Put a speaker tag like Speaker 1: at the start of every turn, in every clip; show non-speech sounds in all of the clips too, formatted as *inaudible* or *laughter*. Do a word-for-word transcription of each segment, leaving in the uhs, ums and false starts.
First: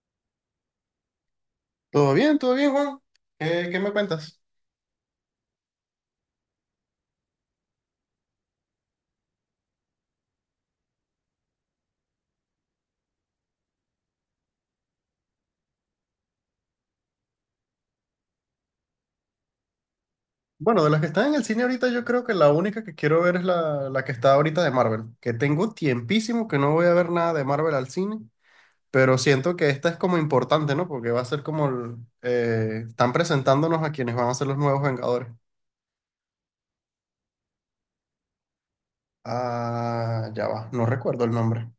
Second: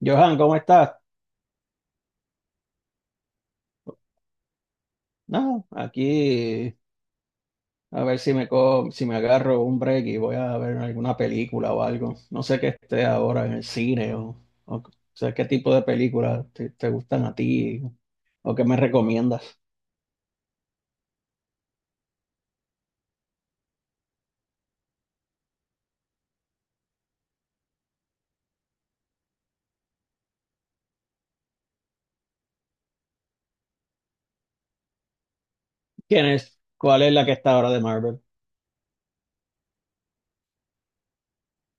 Speaker 1: Johan, ¿cómo estás?
Speaker 2: Todo bien, todo bien, Juan. ¿Qué, qué me cuentas?
Speaker 1: No, aquí a ver si me co- si me agarro un break y voy a ver alguna película o algo. No sé qué esté ahora en el cine o, o, o sea, qué tipo de películas te, te gustan a ti o qué me recomiendas.
Speaker 2: Bueno, de las que están en el cine ahorita, yo creo que la única que quiero ver es la, la que está ahorita de Marvel. Que tengo tiempísimo que no voy a ver nada de Marvel al cine, pero siento que esta es como importante, ¿no? Porque va a ser como el, eh, están presentándonos a quienes van a ser los nuevos Vengadores.
Speaker 1: ¿Quién es? ¿Cuál es la que está ahora de Marvel?
Speaker 2: Ah, ya va, no recuerdo el nombre.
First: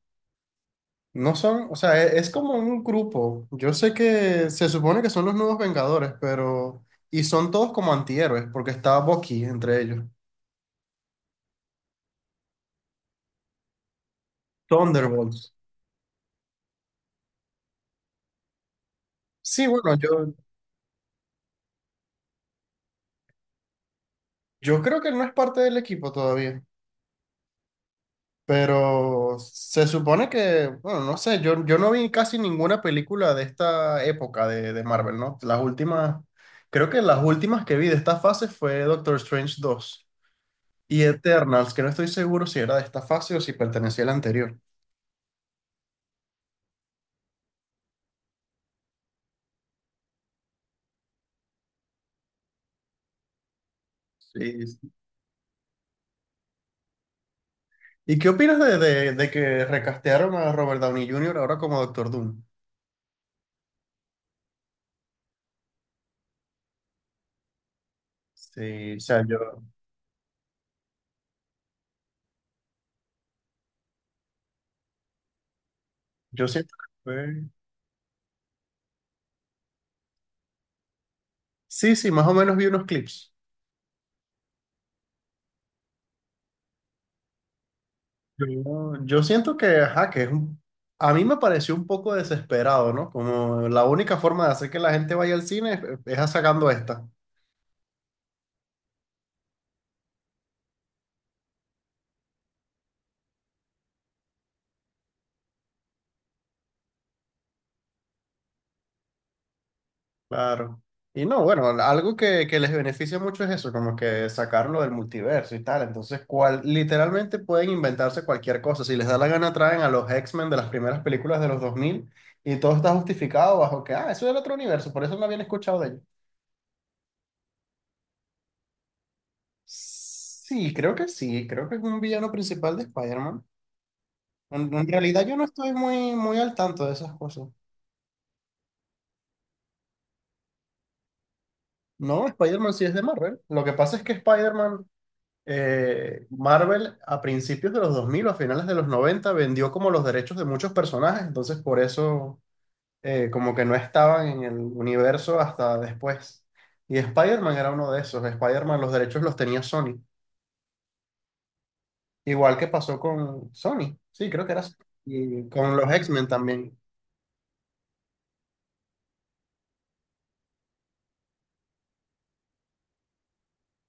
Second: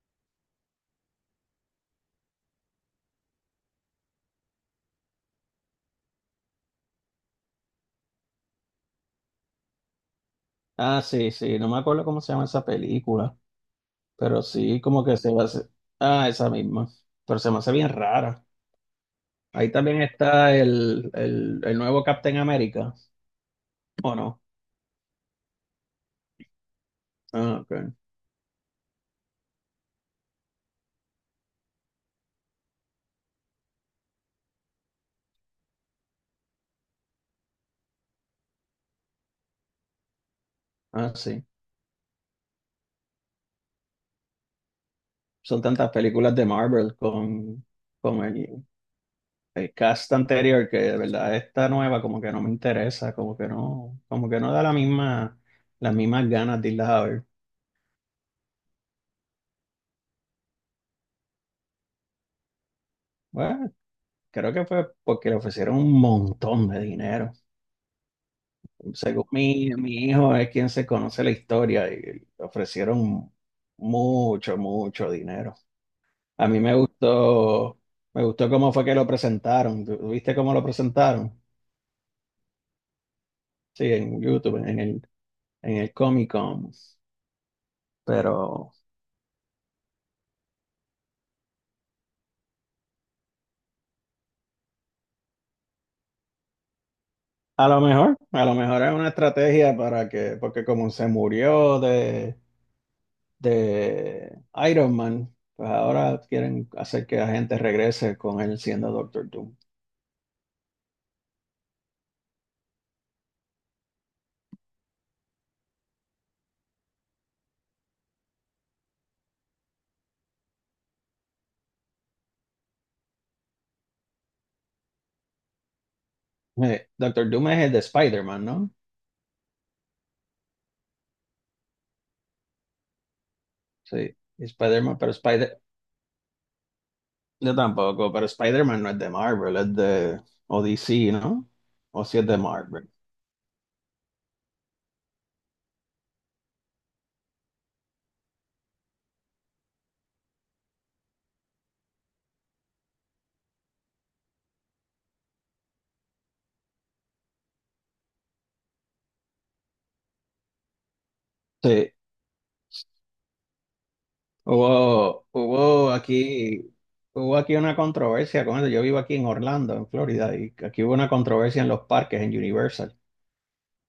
Speaker 2: No son, o sea, e- es, como un grupo. Yo sé que se supone que son los nuevos Vengadores, pero... Y son todos como antihéroes, porque está Bucky entre ellos.
Speaker 1: Ah, sí, sí, no me acuerdo cómo se llama esa película, pero sí, como que se va a
Speaker 2: Thunderbolts.
Speaker 1: hacer. Ah, esa misma, pero se me hace bien rara.
Speaker 2: Sí,
Speaker 1: Ahí
Speaker 2: bueno,
Speaker 1: también
Speaker 2: yo,
Speaker 1: está el, el, el nuevo Captain America, ¿o no?
Speaker 2: yo creo que él no es parte del equipo todavía,
Speaker 1: Ah, ok.
Speaker 2: pero se supone que, bueno, no sé, yo, yo no vi casi ninguna película de esta época de, de Marvel, ¿no? Las últimas, creo que las últimas que vi de esta fase fue Doctor Strange dos y
Speaker 1: Ah, sí.
Speaker 2: Eternals, que no estoy seguro si era de esta fase o si pertenecía a la anterior.
Speaker 1: Son tantas películas de Marvel con, con el, el cast anterior que de verdad esta nueva como que no me interesa, como que no, como que no da
Speaker 2: Sí,
Speaker 1: la
Speaker 2: sí.
Speaker 1: misma, las mismas ganas de irlas a ver.
Speaker 2: ¿Y qué opinas de, de, de que recastearon a Robert Downey Junior ahora como Doctor Doom?
Speaker 1: Bueno, creo que fue porque le ofrecieron un montón de dinero.
Speaker 2: Sí, o sea,
Speaker 1: Según
Speaker 2: sí. yo,
Speaker 1: mi, mi hijo es quien se conoce la historia y le ofrecieron mucho, mucho dinero.
Speaker 2: yo
Speaker 1: A mí me
Speaker 2: siento que fue.
Speaker 1: gustó, me gustó cómo fue que lo presentaron. ¿Tú- ¿Viste cómo lo presentaron?
Speaker 2: Sí, sí, más o menos vi unos clips.
Speaker 1: Sí, en YouTube, en el en el Comic Con. Pero
Speaker 2: Yo, yo siento que, ajá, que es un- a mí me pareció un poco desesperado, ¿no? Como la única forma de hacer que la gente vaya al cine es, es sacando esta.
Speaker 1: a lo mejor, a lo mejor es una estrategia para que, porque como se murió de, de Iron Man, pues ahora quieren hacer que la gente regrese con él siendo Doctor Doom.
Speaker 2: Claro. Y no, bueno, algo que, que les beneficia mucho es eso, como que sacarlo del multiverso y tal. Entonces, cual, literalmente pueden inventarse cualquier cosa. Si les da la gana, traen a los X-Men de las primeras películas de los dos mil y todo está justificado bajo que, ah, eso era otro universo, por eso no habían escuchado de ellos.
Speaker 1: Eh, Doctor Doom es el de Spider-Man, ¿no?
Speaker 2: Sí, creo que sí, creo que es un villano principal de Spider-Man.
Speaker 1: Sí, y
Speaker 2: En, en
Speaker 1: Spider-Man, pero
Speaker 2: realidad yo no
Speaker 1: Spider,
Speaker 2: estoy muy, muy al tanto de esas cosas.
Speaker 1: yo tampoco, pero Spider-Man no es de Marvel, es de, o D C, ¿no? O si
Speaker 2: No,
Speaker 1: es de
Speaker 2: Spider-Man sí
Speaker 1: Marvel.
Speaker 2: es de Marvel. Lo que pasa es que Spider-Man, eh, Marvel a principios de los dos mil o a finales de los noventa vendió como los derechos de muchos personajes, entonces por eso eh, como que no estaban en el universo hasta después. Y Spider-Man era uno de esos. Spider-Man los derechos los tenía Sony.
Speaker 1: Sí,
Speaker 2: Igual que pasó con Sony, sí, creo que era Sony.
Speaker 1: Hubo,
Speaker 2: Y con los
Speaker 1: hubo
Speaker 2: X-Men
Speaker 1: aquí,
Speaker 2: también.
Speaker 1: hubo aquí una controversia con eso. Yo vivo aquí en Orlando, en Florida, y aquí hubo una controversia en los parques, en Universal,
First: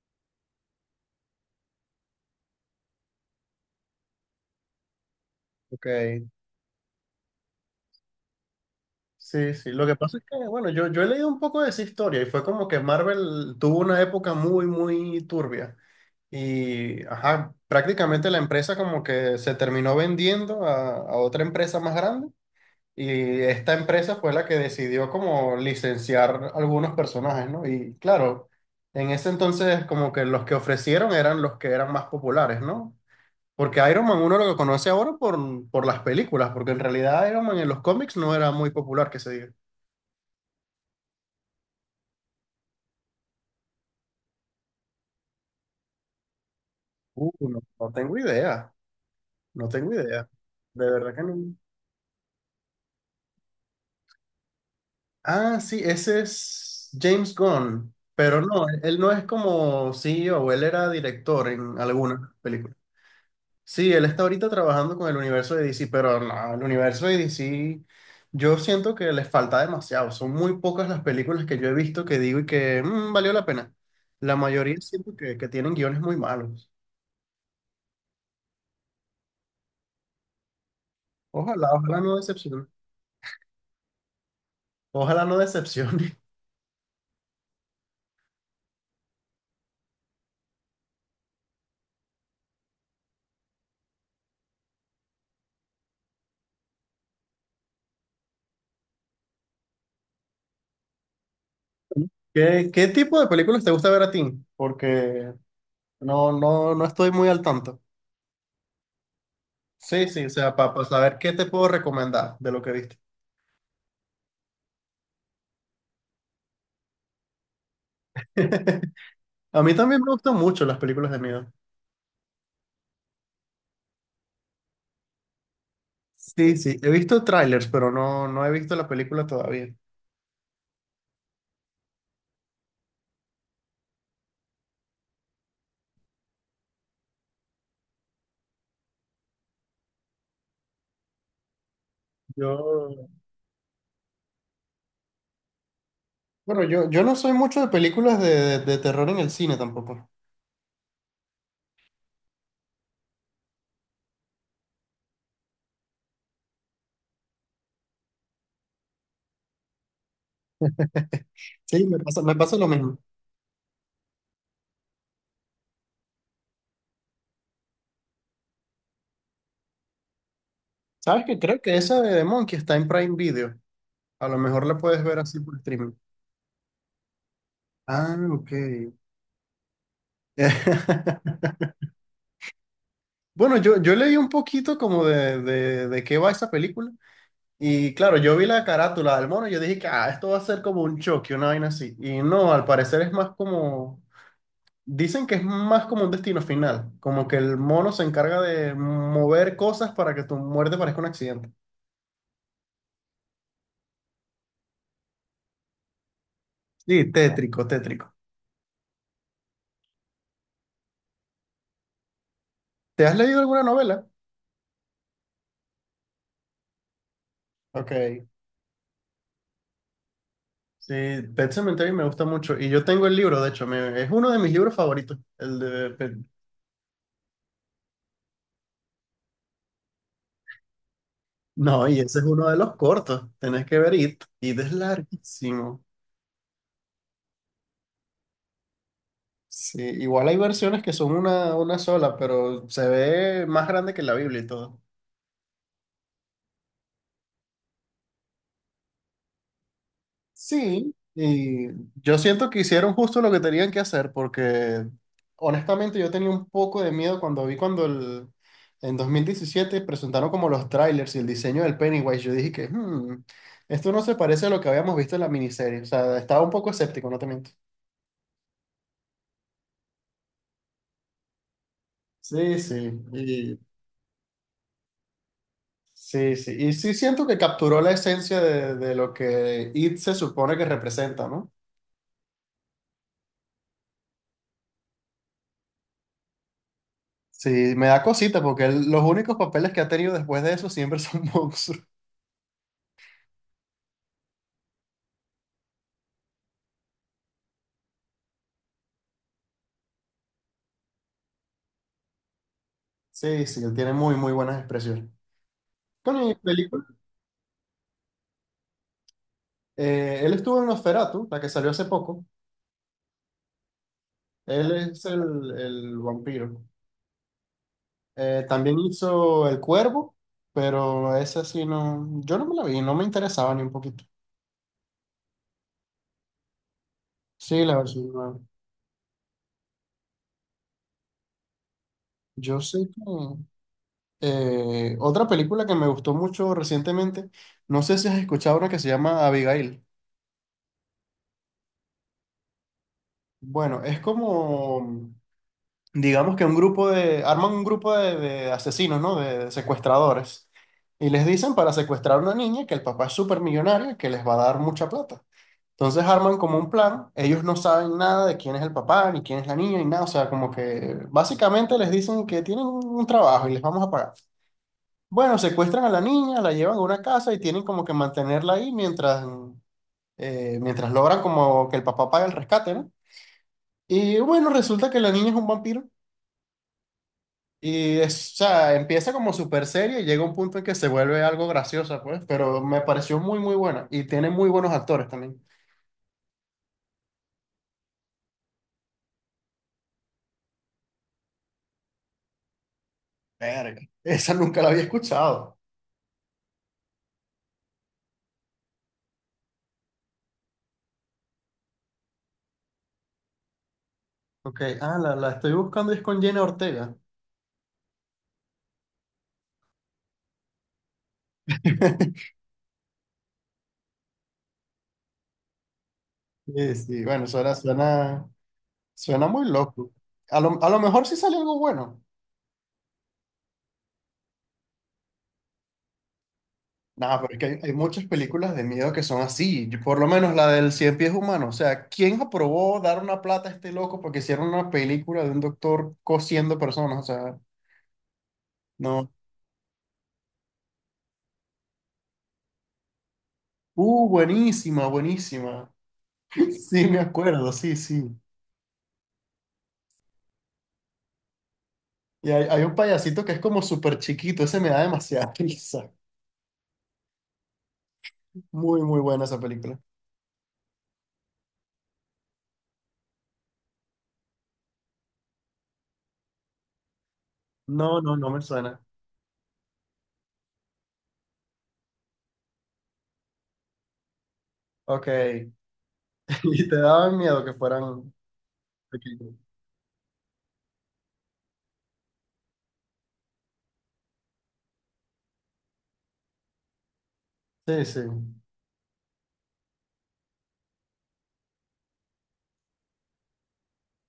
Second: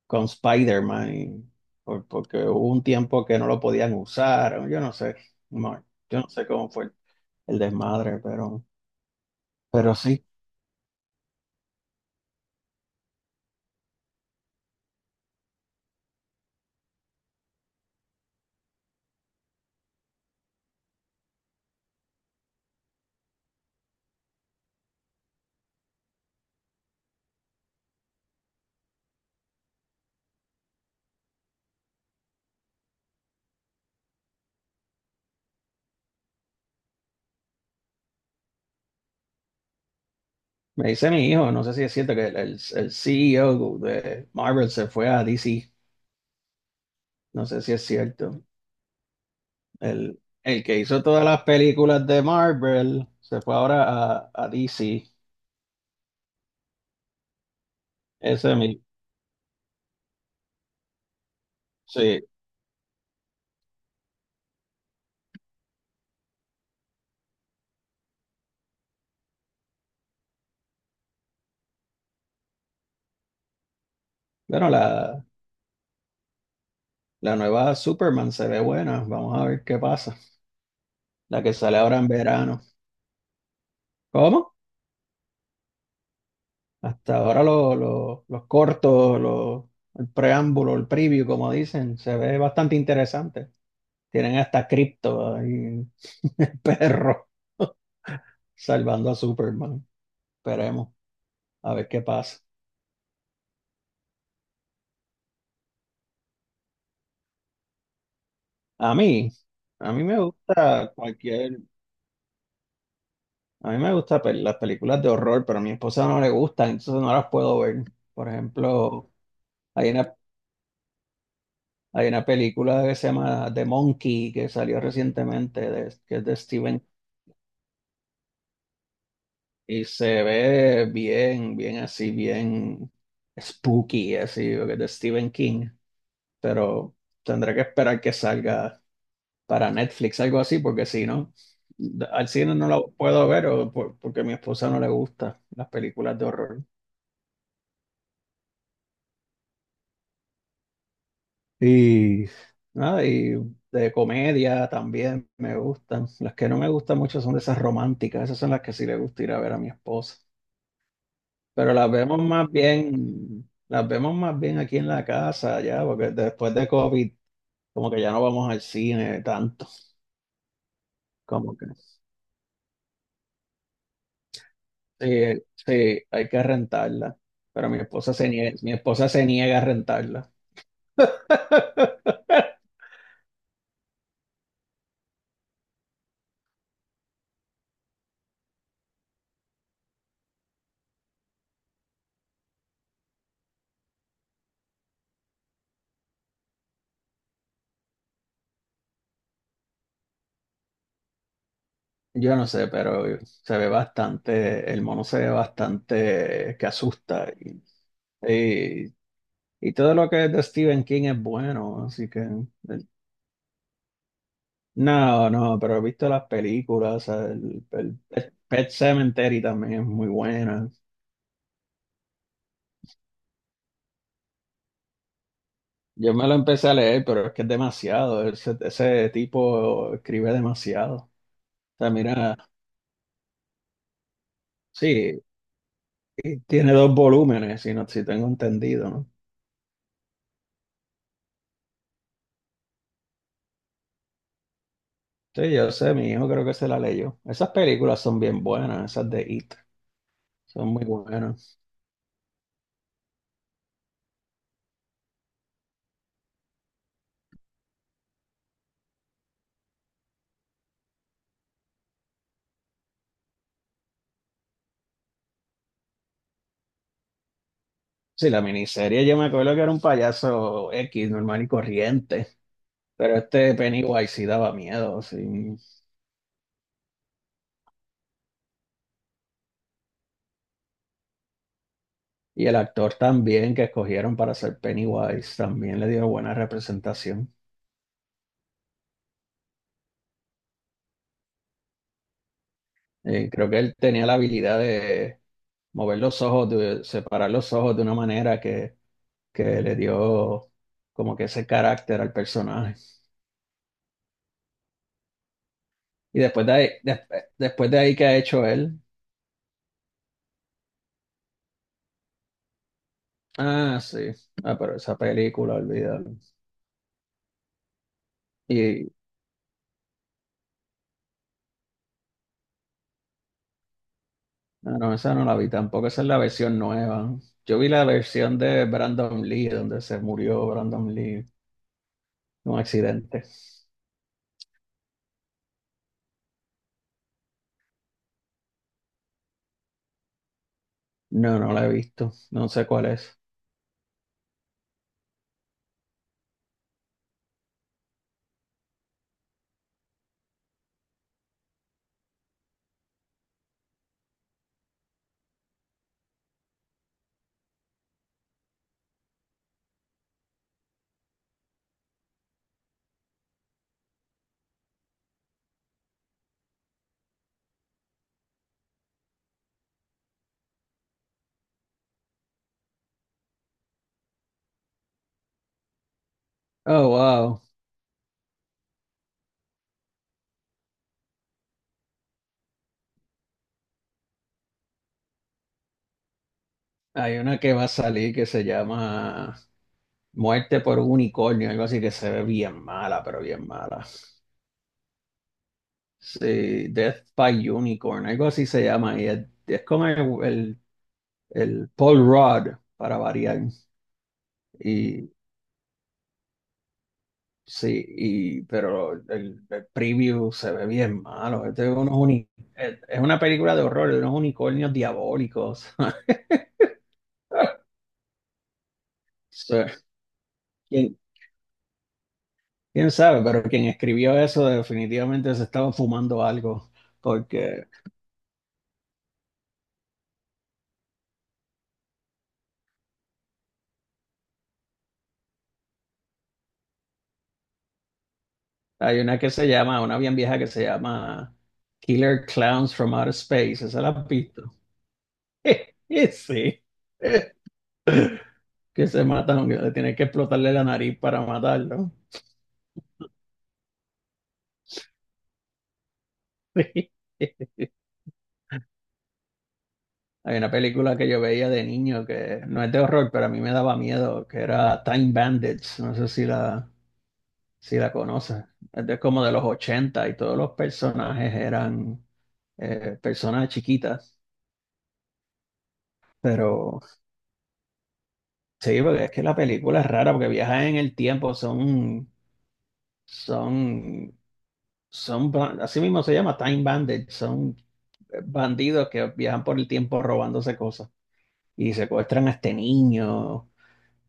Speaker 1: con Spider-Man, y- por- porque hubo un tiempo que no lo podían usar. O yo no sé, no,
Speaker 2: Ok,
Speaker 1: yo no sé cómo fue el desmadre, pero,
Speaker 2: sí, sí. Lo
Speaker 1: pero
Speaker 2: que pasa es
Speaker 1: sí.
Speaker 2: que, bueno, yo, yo he leído un poco de esa historia y fue como que Marvel tuvo una época muy, muy turbia. Y, ajá, prácticamente la empresa como que se terminó vendiendo a, a otra empresa más grande y esta empresa fue la que decidió como licenciar algunos personajes, ¿no? Y claro, en ese entonces como que los que ofrecieron eran los que eran más populares, ¿no? Porque Iron Man uno lo que conoce ahora por, por las películas, porque en realidad Iron Man en los cómics no era muy popular, que se diga.
Speaker 1: Me dice mi hijo, no sé si es cierto que el, el, el C E O de Marvel se fue a D C.
Speaker 2: Uh,
Speaker 1: No
Speaker 2: no,
Speaker 1: sé si es
Speaker 2: no tengo
Speaker 1: cierto.
Speaker 2: idea, no tengo
Speaker 1: El,
Speaker 2: idea.
Speaker 1: el que
Speaker 2: De
Speaker 1: hizo
Speaker 2: verdad que
Speaker 1: todas las
Speaker 2: no.
Speaker 1: películas de Marvel se fue ahora a, a D C.
Speaker 2: Ah, sí, ese es James Gunn, pero
Speaker 1: Ese es
Speaker 2: no,
Speaker 1: mi,
Speaker 2: él no es como C E o él era director en
Speaker 1: sí.
Speaker 2: alguna película. Sí, él está ahorita trabajando con el universo de D C, pero no, el universo de D C, yo siento que les falta demasiado. Son muy pocas las películas que yo he visto que digo y que "Mm, valió la pena. La
Speaker 1: Bueno,
Speaker 2: mayoría siento
Speaker 1: la,
Speaker 2: que, que tienen guiones muy malos.
Speaker 1: la nueva Superman se ve buena. Vamos a ver qué pasa. La que
Speaker 2: Ojalá,
Speaker 1: sale ahora
Speaker 2: ojalá
Speaker 1: en
Speaker 2: no
Speaker 1: verano.
Speaker 2: decepcione.
Speaker 1: ¿Cómo?
Speaker 2: Ojalá no decepcione.
Speaker 1: Hasta ahora lo- lo- los cortos, lo- el preámbulo, el preview, como dicen, se ve bastante interesante. Tienen hasta cripto ahí, *laughs* el perro, salvando a Superman. Esperemos a ver qué
Speaker 2: *laughs*
Speaker 1: pasa.
Speaker 2: ¿Qué, qué tipo de películas te gusta ver a ti? Porque no, no, no estoy muy al tanto.
Speaker 1: A mí, a mí
Speaker 2: Sí,
Speaker 1: me
Speaker 2: sí, o sea, para
Speaker 1: gusta
Speaker 2: saber qué te
Speaker 1: cualquier.
Speaker 2: puedo recomendar de lo que viste.
Speaker 1: A mí me gustan pel- las películas de horror, pero a mi esposa no le gustan, entonces no las puedo ver. Por
Speaker 2: *laughs*
Speaker 1: ejemplo,
Speaker 2: A mí
Speaker 1: hay
Speaker 2: también me
Speaker 1: una,
Speaker 2: gustan mucho las películas de miedo.
Speaker 1: hay una película que se llama The Monkey, que salió recientemente, de- que es de
Speaker 2: Sí, sí,
Speaker 1: Steven,
Speaker 2: he visto trailers, pero no, no he visto la película todavía.
Speaker 1: y se ve bien, bien así, bien spooky, así, porque es de Stephen King, pero tendré que esperar que salga para Netflix, algo así, porque si no, al cine no la
Speaker 2: Yo,
Speaker 1: puedo ver o por- porque a mi esposa no le gustan las películas de horror.
Speaker 2: bueno, yo, yo no soy mucho de películas de, de- de terror en el cine tampoco.
Speaker 1: Y nada, y de comedia también me gustan. Las que no me gustan mucho son de esas románticas, esas son las que sí le gusta ir a ver a mi esposa. Pero
Speaker 2: Sí,
Speaker 1: las
Speaker 2: me
Speaker 1: vemos
Speaker 2: pasa, me
Speaker 1: más
Speaker 2: pasa lo mismo.
Speaker 1: bien, las vemos más bien aquí en la casa ya, porque después de COVID, como que ya no vamos al cine tanto.
Speaker 2: ¿Sabes qué?
Speaker 1: Como
Speaker 2: Creo
Speaker 1: que
Speaker 2: que esa de The Monkey está en Prime Video. A lo mejor la puedes ver así
Speaker 1: sí,
Speaker 2: por streaming.
Speaker 1: sí, hay que rentarla. Pero mi esposa
Speaker 2: Ah,
Speaker 1: se
Speaker 2: ok.
Speaker 1: niega, mi esposa se niega a rentarla.
Speaker 2: *laughs*
Speaker 1: *laughs*
Speaker 2: Bueno, yo, yo leí un poquito como de, de, de qué va esa película. Y claro, yo vi la carátula del mono y yo dije que ah, esto va a ser como un choque, una vaina así. Y no, al parecer es más como dicen que es más como un destino final, como que el mono se encarga de mover cosas para que tu muerte parezca un accidente.
Speaker 1: Yo no sé, pero se ve bastante, el mono se ve bastante que
Speaker 2: Sí,
Speaker 1: asusta. Y,
Speaker 2: tétrico, tétrico.
Speaker 1: y- y todo lo que es de Stephen King es bueno, así que... el-
Speaker 2: ¿Te has leído alguna novela?
Speaker 1: No, no, pero he visto las películas, o sea, el, el
Speaker 2: Ok.
Speaker 1: Pet Pet Cemetery también es muy buena.
Speaker 2: Sí, Pet Sematary me gusta mucho y yo tengo el libro, de hecho, me- es uno de mis libros favoritos, el de
Speaker 1: Yo
Speaker 2: Pet-
Speaker 1: me lo empecé a leer, pero es que es demasiado, ese, ese tipo escribe demasiado. O
Speaker 2: No,
Speaker 1: sea,
Speaker 2: y ese es
Speaker 1: mira,
Speaker 2: uno de los cortos, tenés que ver It. It es
Speaker 1: sí,
Speaker 2: larguísimo.
Speaker 1: y tiene dos volúmenes, si, no, si tengo entendido, ¿no?
Speaker 2: Sí, igual hay versiones que son una, una sola, pero se ve más grande que la Biblia y todo.
Speaker 1: Sí, yo sé, mi hijo creo que se la leyó. Esas películas son bien buenas, esas de It, son muy
Speaker 2: Sí,
Speaker 1: buenas.
Speaker 2: y yo siento que hicieron justo lo que tenían que hacer, porque honestamente yo tenía un poco de miedo cuando vi cuando el, en dos mil diecisiete presentaron como los trailers y el diseño del Pennywise. Yo dije que "Hmm, esto no se parece a lo que habíamos visto en la miniserie. O sea, estaba un poco escéptico, no te miento.
Speaker 1: Sí, la miniserie yo me acuerdo que era un payaso X, normal y corriente,
Speaker 2: Sí, sí,
Speaker 1: pero este
Speaker 2: y,
Speaker 1: Pennywise sí daba miedo, sí.
Speaker 2: sí, sí. Y sí siento que capturó la esencia de, de lo que It se supone que representa, ¿no?
Speaker 1: Y el actor también que escogieron para ser Pennywise también le dio buena representación.
Speaker 2: Sí, me da cosita porque él- los únicos papeles que ha tenido después de eso siempre *laughs* son monstruos.
Speaker 1: Eh, creo que él tenía la habilidad de mover los ojos, de separar los ojos de una manera que, que le dio como que ese carácter al personaje.
Speaker 2: Sí, sí, él tiene muy, muy buenas expresiones. Con
Speaker 1: Y
Speaker 2: mi
Speaker 1: después de ahí,
Speaker 2: película,
Speaker 1: des- después de ahí, ¿qué ha hecho él?
Speaker 2: eh, Él estuvo en Nosferatu, la que salió hace poco.
Speaker 1: Ah, sí. Ah,
Speaker 2: Él
Speaker 1: pero esa
Speaker 2: es el,
Speaker 1: película,
Speaker 2: el
Speaker 1: olvídalo.
Speaker 2: vampiro. Eh, también
Speaker 1: Y
Speaker 2: hizo El Cuervo, pero esa sí no, yo no me la vi, no me interesaba ni un poquito.
Speaker 1: ah, no, esa no la vi tampoco, esa es la versión nueva. Yo
Speaker 2: Sí,
Speaker 1: vi
Speaker 2: la
Speaker 1: la
Speaker 2: versión nueva.
Speaker 1: versión de Brandon Lee, donde se murió Brandon Lee en
Speaker 2: Yo
Speaker 1: un
Speaker 2: sé que
Speaker 1: accidente.
Speaker 2: eh, otra película que me gustó mucho recientemente, no sé si has escuchado una que se llama Abigail.
Speaker 1: No, no la he visto, no sé cuál es.
Speaker 2: Bueno, es como digamos que un grupo de, arman un grupo de, de asesinos, ¿no? De, de secuestradores. Y les dicen para secuestrar a una niña que el papá es súper millonario y que les va a dar mucha plata. Entonces arman como un plan, ellos no saben nada de quién es el papá, ni quién es la niña, ni nada, o sea, como que básicamente les dicen que tienen un un trabajo y les vamos a pagar. Bueno, secuestran a la niña, la llevan a una casa y tienen como que mantenerla ahí mientras, eh, mientras logran como que el papá pague el rescate, ¿no? Y bueno, resulta que la niña es un vampiro.
Speaker 1: Oh, wow.
Speaker 2: Y es, o sea, empieza como súper seria y llega un punto en que se vuelve algo graciosa, pues, pero me pareció muy, muy buena. Y tiene muy buenos actores también.
Speaker 1: Hay una que va a salir que se llama Muerte por un unicornio, algo así que se ve bien mala, pero bien
Speaker 2: Verga,
Speaker 1: mala.
Speaker 2: esa nunca la había escuchado.
Speaker 1: Sí, Death by Unicorn, algo así se llama. Y es, es con el, el el Paul Rudd, para variar.
Speaker 2: Ok, ah,
Speaker 1: Y
Speaker 2: la, la estoy buscando y es con Jenna Ortega.
Speaker 1: sí, y, pero el, el preview se ve bien malo. Este es, unos uni-
Speaker 2: *laughs*
Speaker 1: es es una película de horror, de unos unicornios diabólicos. *laughs*
Speaker 2: Sí, sí, bueno, suena, suena, suena muy
Speaker 1: Sí.
Speaker 2: loco. A lo, a lo
Speaker 1: ¿Quién,
Speaker 2: mejor sí sale algo bueno.
Speaker 1: ¿quién sabe? Pero quien escribió eso definitivamente se estaba fumando algo,
Speaker 2: Nada, pero es que hay,
Speaker 1: porque
Speaker 2: hay muchas películas de miedo que son así. Yo- por lo menos la del Cien Pies Humano. O sea, ¿quién aprobó dar una plata a este loco porque hicieron una película de un doctor cosiendo personas? O sea.
Speaker 1: hay
Speaker 2: No.
Speaker 1: una que se llama, una bien vieja que se llama Killer Clowns from Outer Space, ¿esa la has
Speaker 2: Uh,
Speaker 1: visto?
Speaker 2: buenísima, buenísima.
Speaker 1: *laughs*
Speaker 2: *clears throat*
Speaker 1: Sí.
Speaker 2: *laughs* Sí, me
Speaker 1: *laughs*
Speaker 2: acuerdo, sí, sí.
Speaker 1: que se matan, que le tienen que explotarle la nariz para matarlo.
Speaker 2: Y hay, hay un payasito que es como súper chiquito, ese me da demasiada *laughs* risa.
Speaker 1: *laughs*
Speaker 2: Muy, muy buena esa película.
Speaker 1: Hay una película que yo veía de niño que no es de horror, pero a mí me daba miedo, que era Time Bandits. No sé si la, si la
Speaker 2: No, no, no me
Speaker 1: conoces.
Speaker 2: suena.
Speaker 1: Es de como de los ochenta y todos los personajes eran eh, personas chiquitas.
Speaker 2: Ok. *laughs* Y te
Speaker 1: Pero
Speaker 2: daban miedo que fueran
Speaker 1: sí, porque es que
Speaker 2: pequeños.
Speaker 1: la película es rara porque viajan en el tiempo, son, son, son, ba- así mismo se llama Time Bandits, son
Speaker 2: Sí, sí.
Speaker 1: eh, bandidos que viajan por el tiempo robándose cosas. Y secuestran a este niño.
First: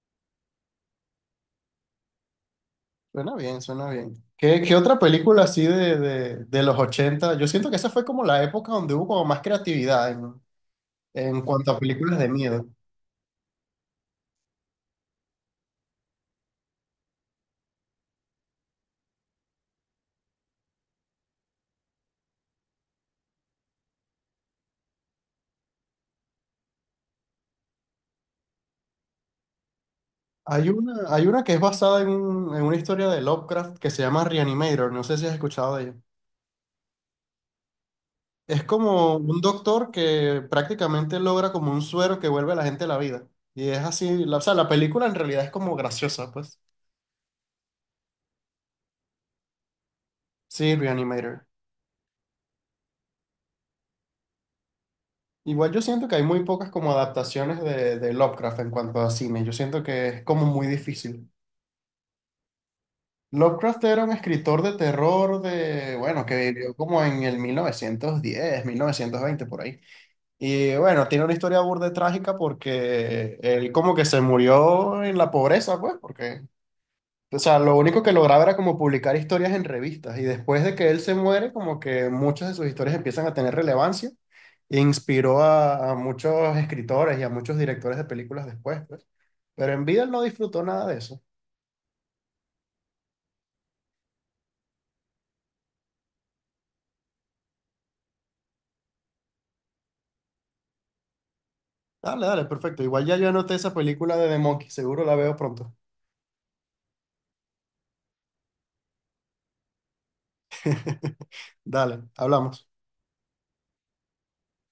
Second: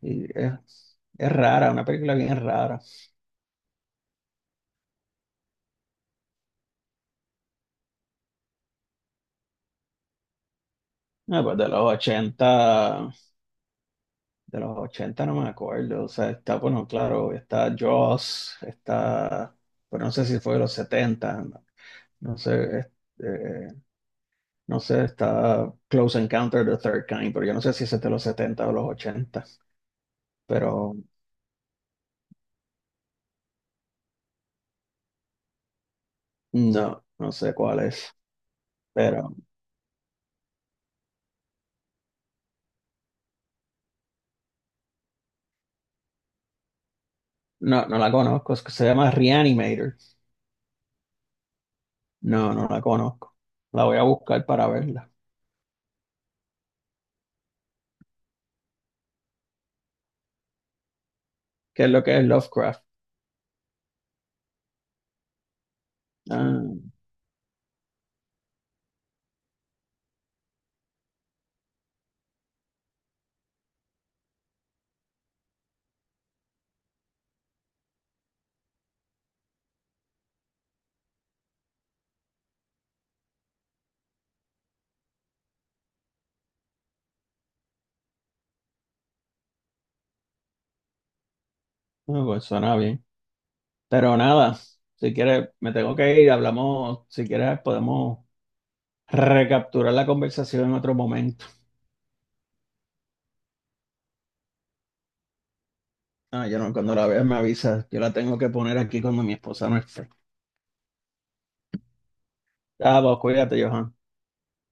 Speaker 1: Y es, es rara, una película bien rara.
Speaker 2: Suena bien, suena bien. ¿Qué, qué otra película así de, de, de los ochenta? Yo siento que esa fue como la época donde hubo como más creatividad en, en,
Speaker 1: No, pues de
Speaker 2: cuanto a
Speaker 1: los
Speaker 2: películas de miedo.
Speaker 1: ochenta de los ochenta no me acuerdo. O sea, está, bueno, claro, está Jaws, está, pero no sé si fue de los setenta no, no sé, es- eh, no sé, está Close Encounter of the Third Kind, pero yo no sé si ese es de los setenta o los ochenta
Speaker 2: Hay
Speaker 1: pero
Speaker 2: una, hay una que es basada en, un- en una historia de Lovecraft que se llama Reanimator, no sé si has escuchado de ella.
Speaker 1: no, no sé cuál es,
Speaker 2: Es como
Speaker 1: pero
Speaker 2: un doctor que prácticamente logra como un suero que vuelve a la gente a la vida. Y es así, la- o sea, la película en realidad es como graciosa, pues.
Speaker 1: no, no la conozco, es que se llama Reanimator.
Speaker 2: Sí, Reanimator.
Speaker 1: No, no la conozco. La voy a buscar para verla.
Speaker 2: Igual yo siento que hay muy pocas como adaptaciones de, de Lovecraft en cuanto a cine. Yo siento que es como muy difícil.
Speaker 1: ¿Qué es lo que es Lovecraft?
Speaker 2: Lovecraft era un escritor de terror de, bueno, que
Speaker 1: Ah,
Speaker 2: vivió como en el mil mil novecientos diez mil novecientos veinte por ahí. Y bueno, tiene una historia burda de trágica porque él como que se murió en la pobreza, pues, porque, o sea, lo único que lograba era como publicar historias en revistas y después de que él se muere, como que muchas de sus historias empiezan a tener relevancia e inspiró a, a muchos escritores y a muchos directores de películas después, pues. Pero en vida él no disfrutó nada de eso.
Speaker 1: ah, pues suena bien. Pero nada, si quieres, me tengo que ir. Hablamos, si quieres, podemos recapturar la conversación en otro momento.
Speaker 2: Dale, dale, perfecto. Igual ya yo anoté esa película de The Monkey, seguro la veo pronto.
Speaker 1: Ah, yo no, cuando la veas me avisas. Yo la tengo que poner aquí cuando mi esposa no esté.
Speaker 2: *laughs* Dale, hablamos.
Speaker 1: Ah, pues cuídate, Johan.